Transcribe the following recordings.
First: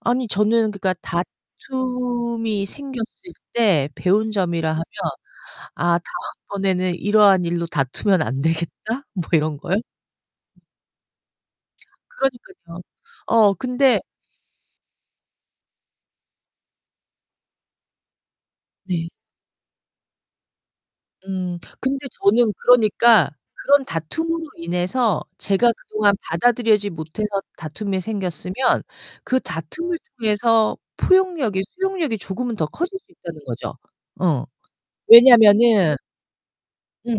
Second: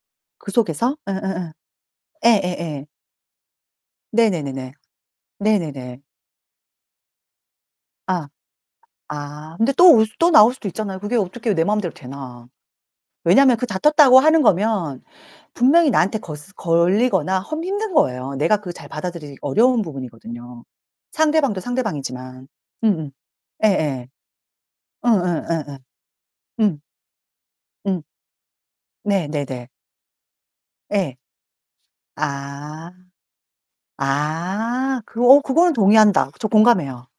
아니, 그 저는 그니까 속에서? 응응응. 예, 다툼이 예예. 생겼을 때 네 배운 네네네. 점이라 하면 네. '아, 네네. 다음번에는 이러한 일로 다투면 아 안 되겠다.' 뭐 아 이런 근데 거요? 또 올 또 나올 수도 있잖아요. 그게 어떻게요 내 마음대로 되나. 그러니깐요. 어, 왜냐면 그 근데 다쳤다고 하는 거면 분명히 나한테 거스 걸리거나 험 힘든 거예요. 내가 그걸 잘 네. 받아들이기 어려운 부분이거든요. 음 상대방도 근데 상대방이지만. 저는 음음 그러니까 그런 예예. 다툼으로 인해서 응응 제가 예예 그동안 응. 받아들이지 못해서 다툼이 응. 생겼으면 네 그 네네. 다툼을 통해서 예. 포용력이 수용력이 조금은 더 아. 커질 수 있다는 거죠. 어 아 그 어 그거는 왜냐면은 동의한다. 저 공감해요. 응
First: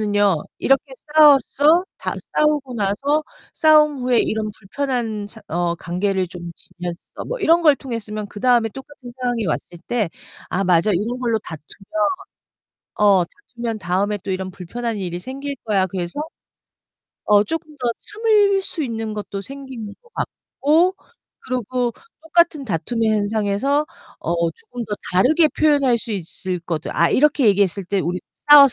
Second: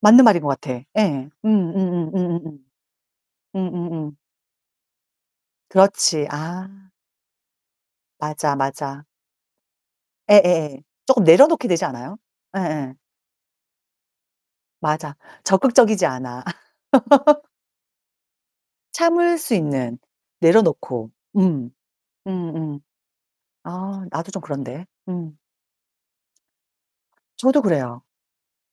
맞는 말인 것 같아. 이렇게 예예 음 싸워서 음음 다 음음음. 싸우고 나서 음 음 싸운 음. 후에 이런 불편한 사 어 관계를 그렇지, 좀 아. 지났어 뭐 이런 걸 통했으면 그 맞아 다음에 맞아. 똑같은 상황이 왔을 때 예 아 예. 맞아 이런 쪼끔 걸로 내려놓게 되지 다투면. 않아요? 예 예. 어, 다투면 다음에 또 이런 불편한 맞아, 일이 생길 거야. 적극적이지 그래서. 않아. 어 조금 더 참을 수 있는 참을 것도 수 생기는 있는 것 같고 내려놓고. 음 그리고 음 똑같은 음. 다툼의 현상에서 아 나도 좀 어 조금 그런데. 더 음. 다르게 표현할 수 있을 거다. 아 이렇게 저도 얘기했을 때 그래요. 우리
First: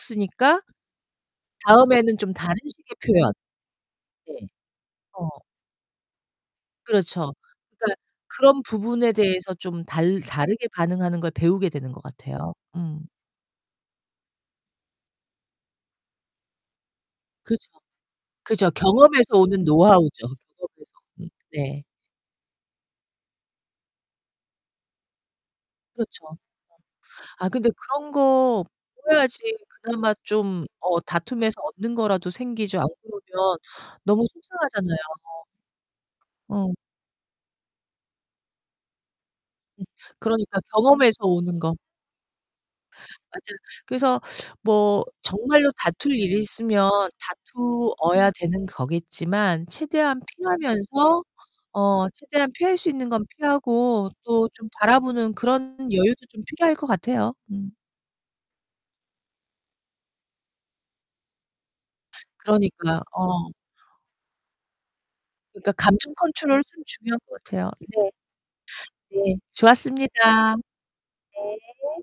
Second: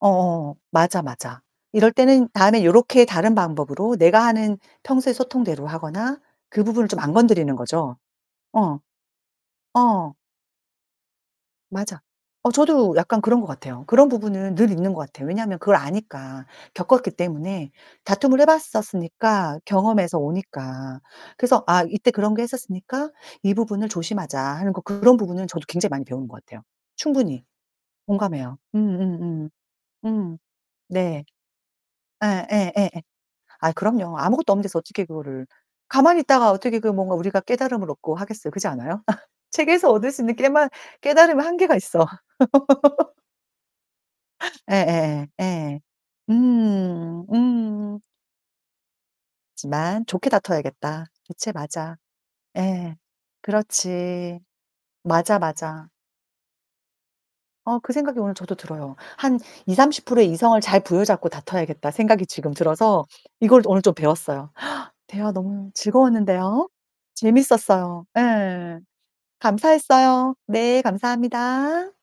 어 어 맞아 맞아. 이럴 다음에는 때는 좀 다른 다음에 식의 요렇게 표현. 다른 방법으로 내가 네. 하는 평소의 어. 소통대로 하거나 그 부분을 좀 안 그렇죠. 건드리는 그니까 거죠. 그런 어. 부분에 대해서 좀 어. 달 다르게 반응하는 걸 배우게 되는 맞아. 것 어 같아요. 저도 음. 약간 그런 것 같아요. 그런 부분은 늘 있는 것 같아요. 왜냐하면 그걸 아니까 겪었기 그죠. 때문에 다툼을 해 그죠. 경험에서 봤었으니까 오는 경험에서 노하우죠. 경험에서 오니까. 음 그래서 아 네. 이때 그런 게 했었으니까 이 부분을 조심하자 하는 거 그런 부분은 저도 굉장히 많이 배우는 그렇죠. 것 같아요. 네. 충분히 아 근데 그런 공감해요. 거 음 음 보여야지 음. 그나마 음. 좀 어 네. 다툼에서 얻는 거라도 예, 예, 생기죠. 안 예, 예. 그러면 아 그럼요. 너무 아무것도 없는 데서 속상하잖아요. 어떻게 그거를. 가만히 있다가 어. 어떻게 그 뭔가 우리가 깨달음을 얻고 하겠어요. 그렇지 않아요? 음 책에서 얻을 수 있는 그러니까 깨말 경험에서 깨달음의 오는 한계가 거. 있어. 맞아요. 그래서 예 뭐 예예 정말로 예. 다툴 일이 있으면 음. 음. 다투어야 되는 거겠지만 하지만 최대한 좋게 다퉈야겠다. 피하면서 그치 맞아. 어 최대한 피할 수 예. 있는 건 피하고 그렇지. 또 좀 바라보는 맞아. 그런 맞아. 여유도 좀 필요할 거 같아요. 음. 어 그 생각이 오늘 저도 들어요. 한 20~30% 의 이성을 잘 부여잡고 다퉈야겠다 생각이 지금 그러니까요. 들어서 어. 이걸 오늘 좀 배웠어요. 대화 너무 그러니까 감정 컨트롤이 즐거웠는데요. 참 중요한 것 같아요. 재밌었어요 네. 예 예예예예. 네, 감사했어요. 좋았습니다. 네 네. 감사합니다.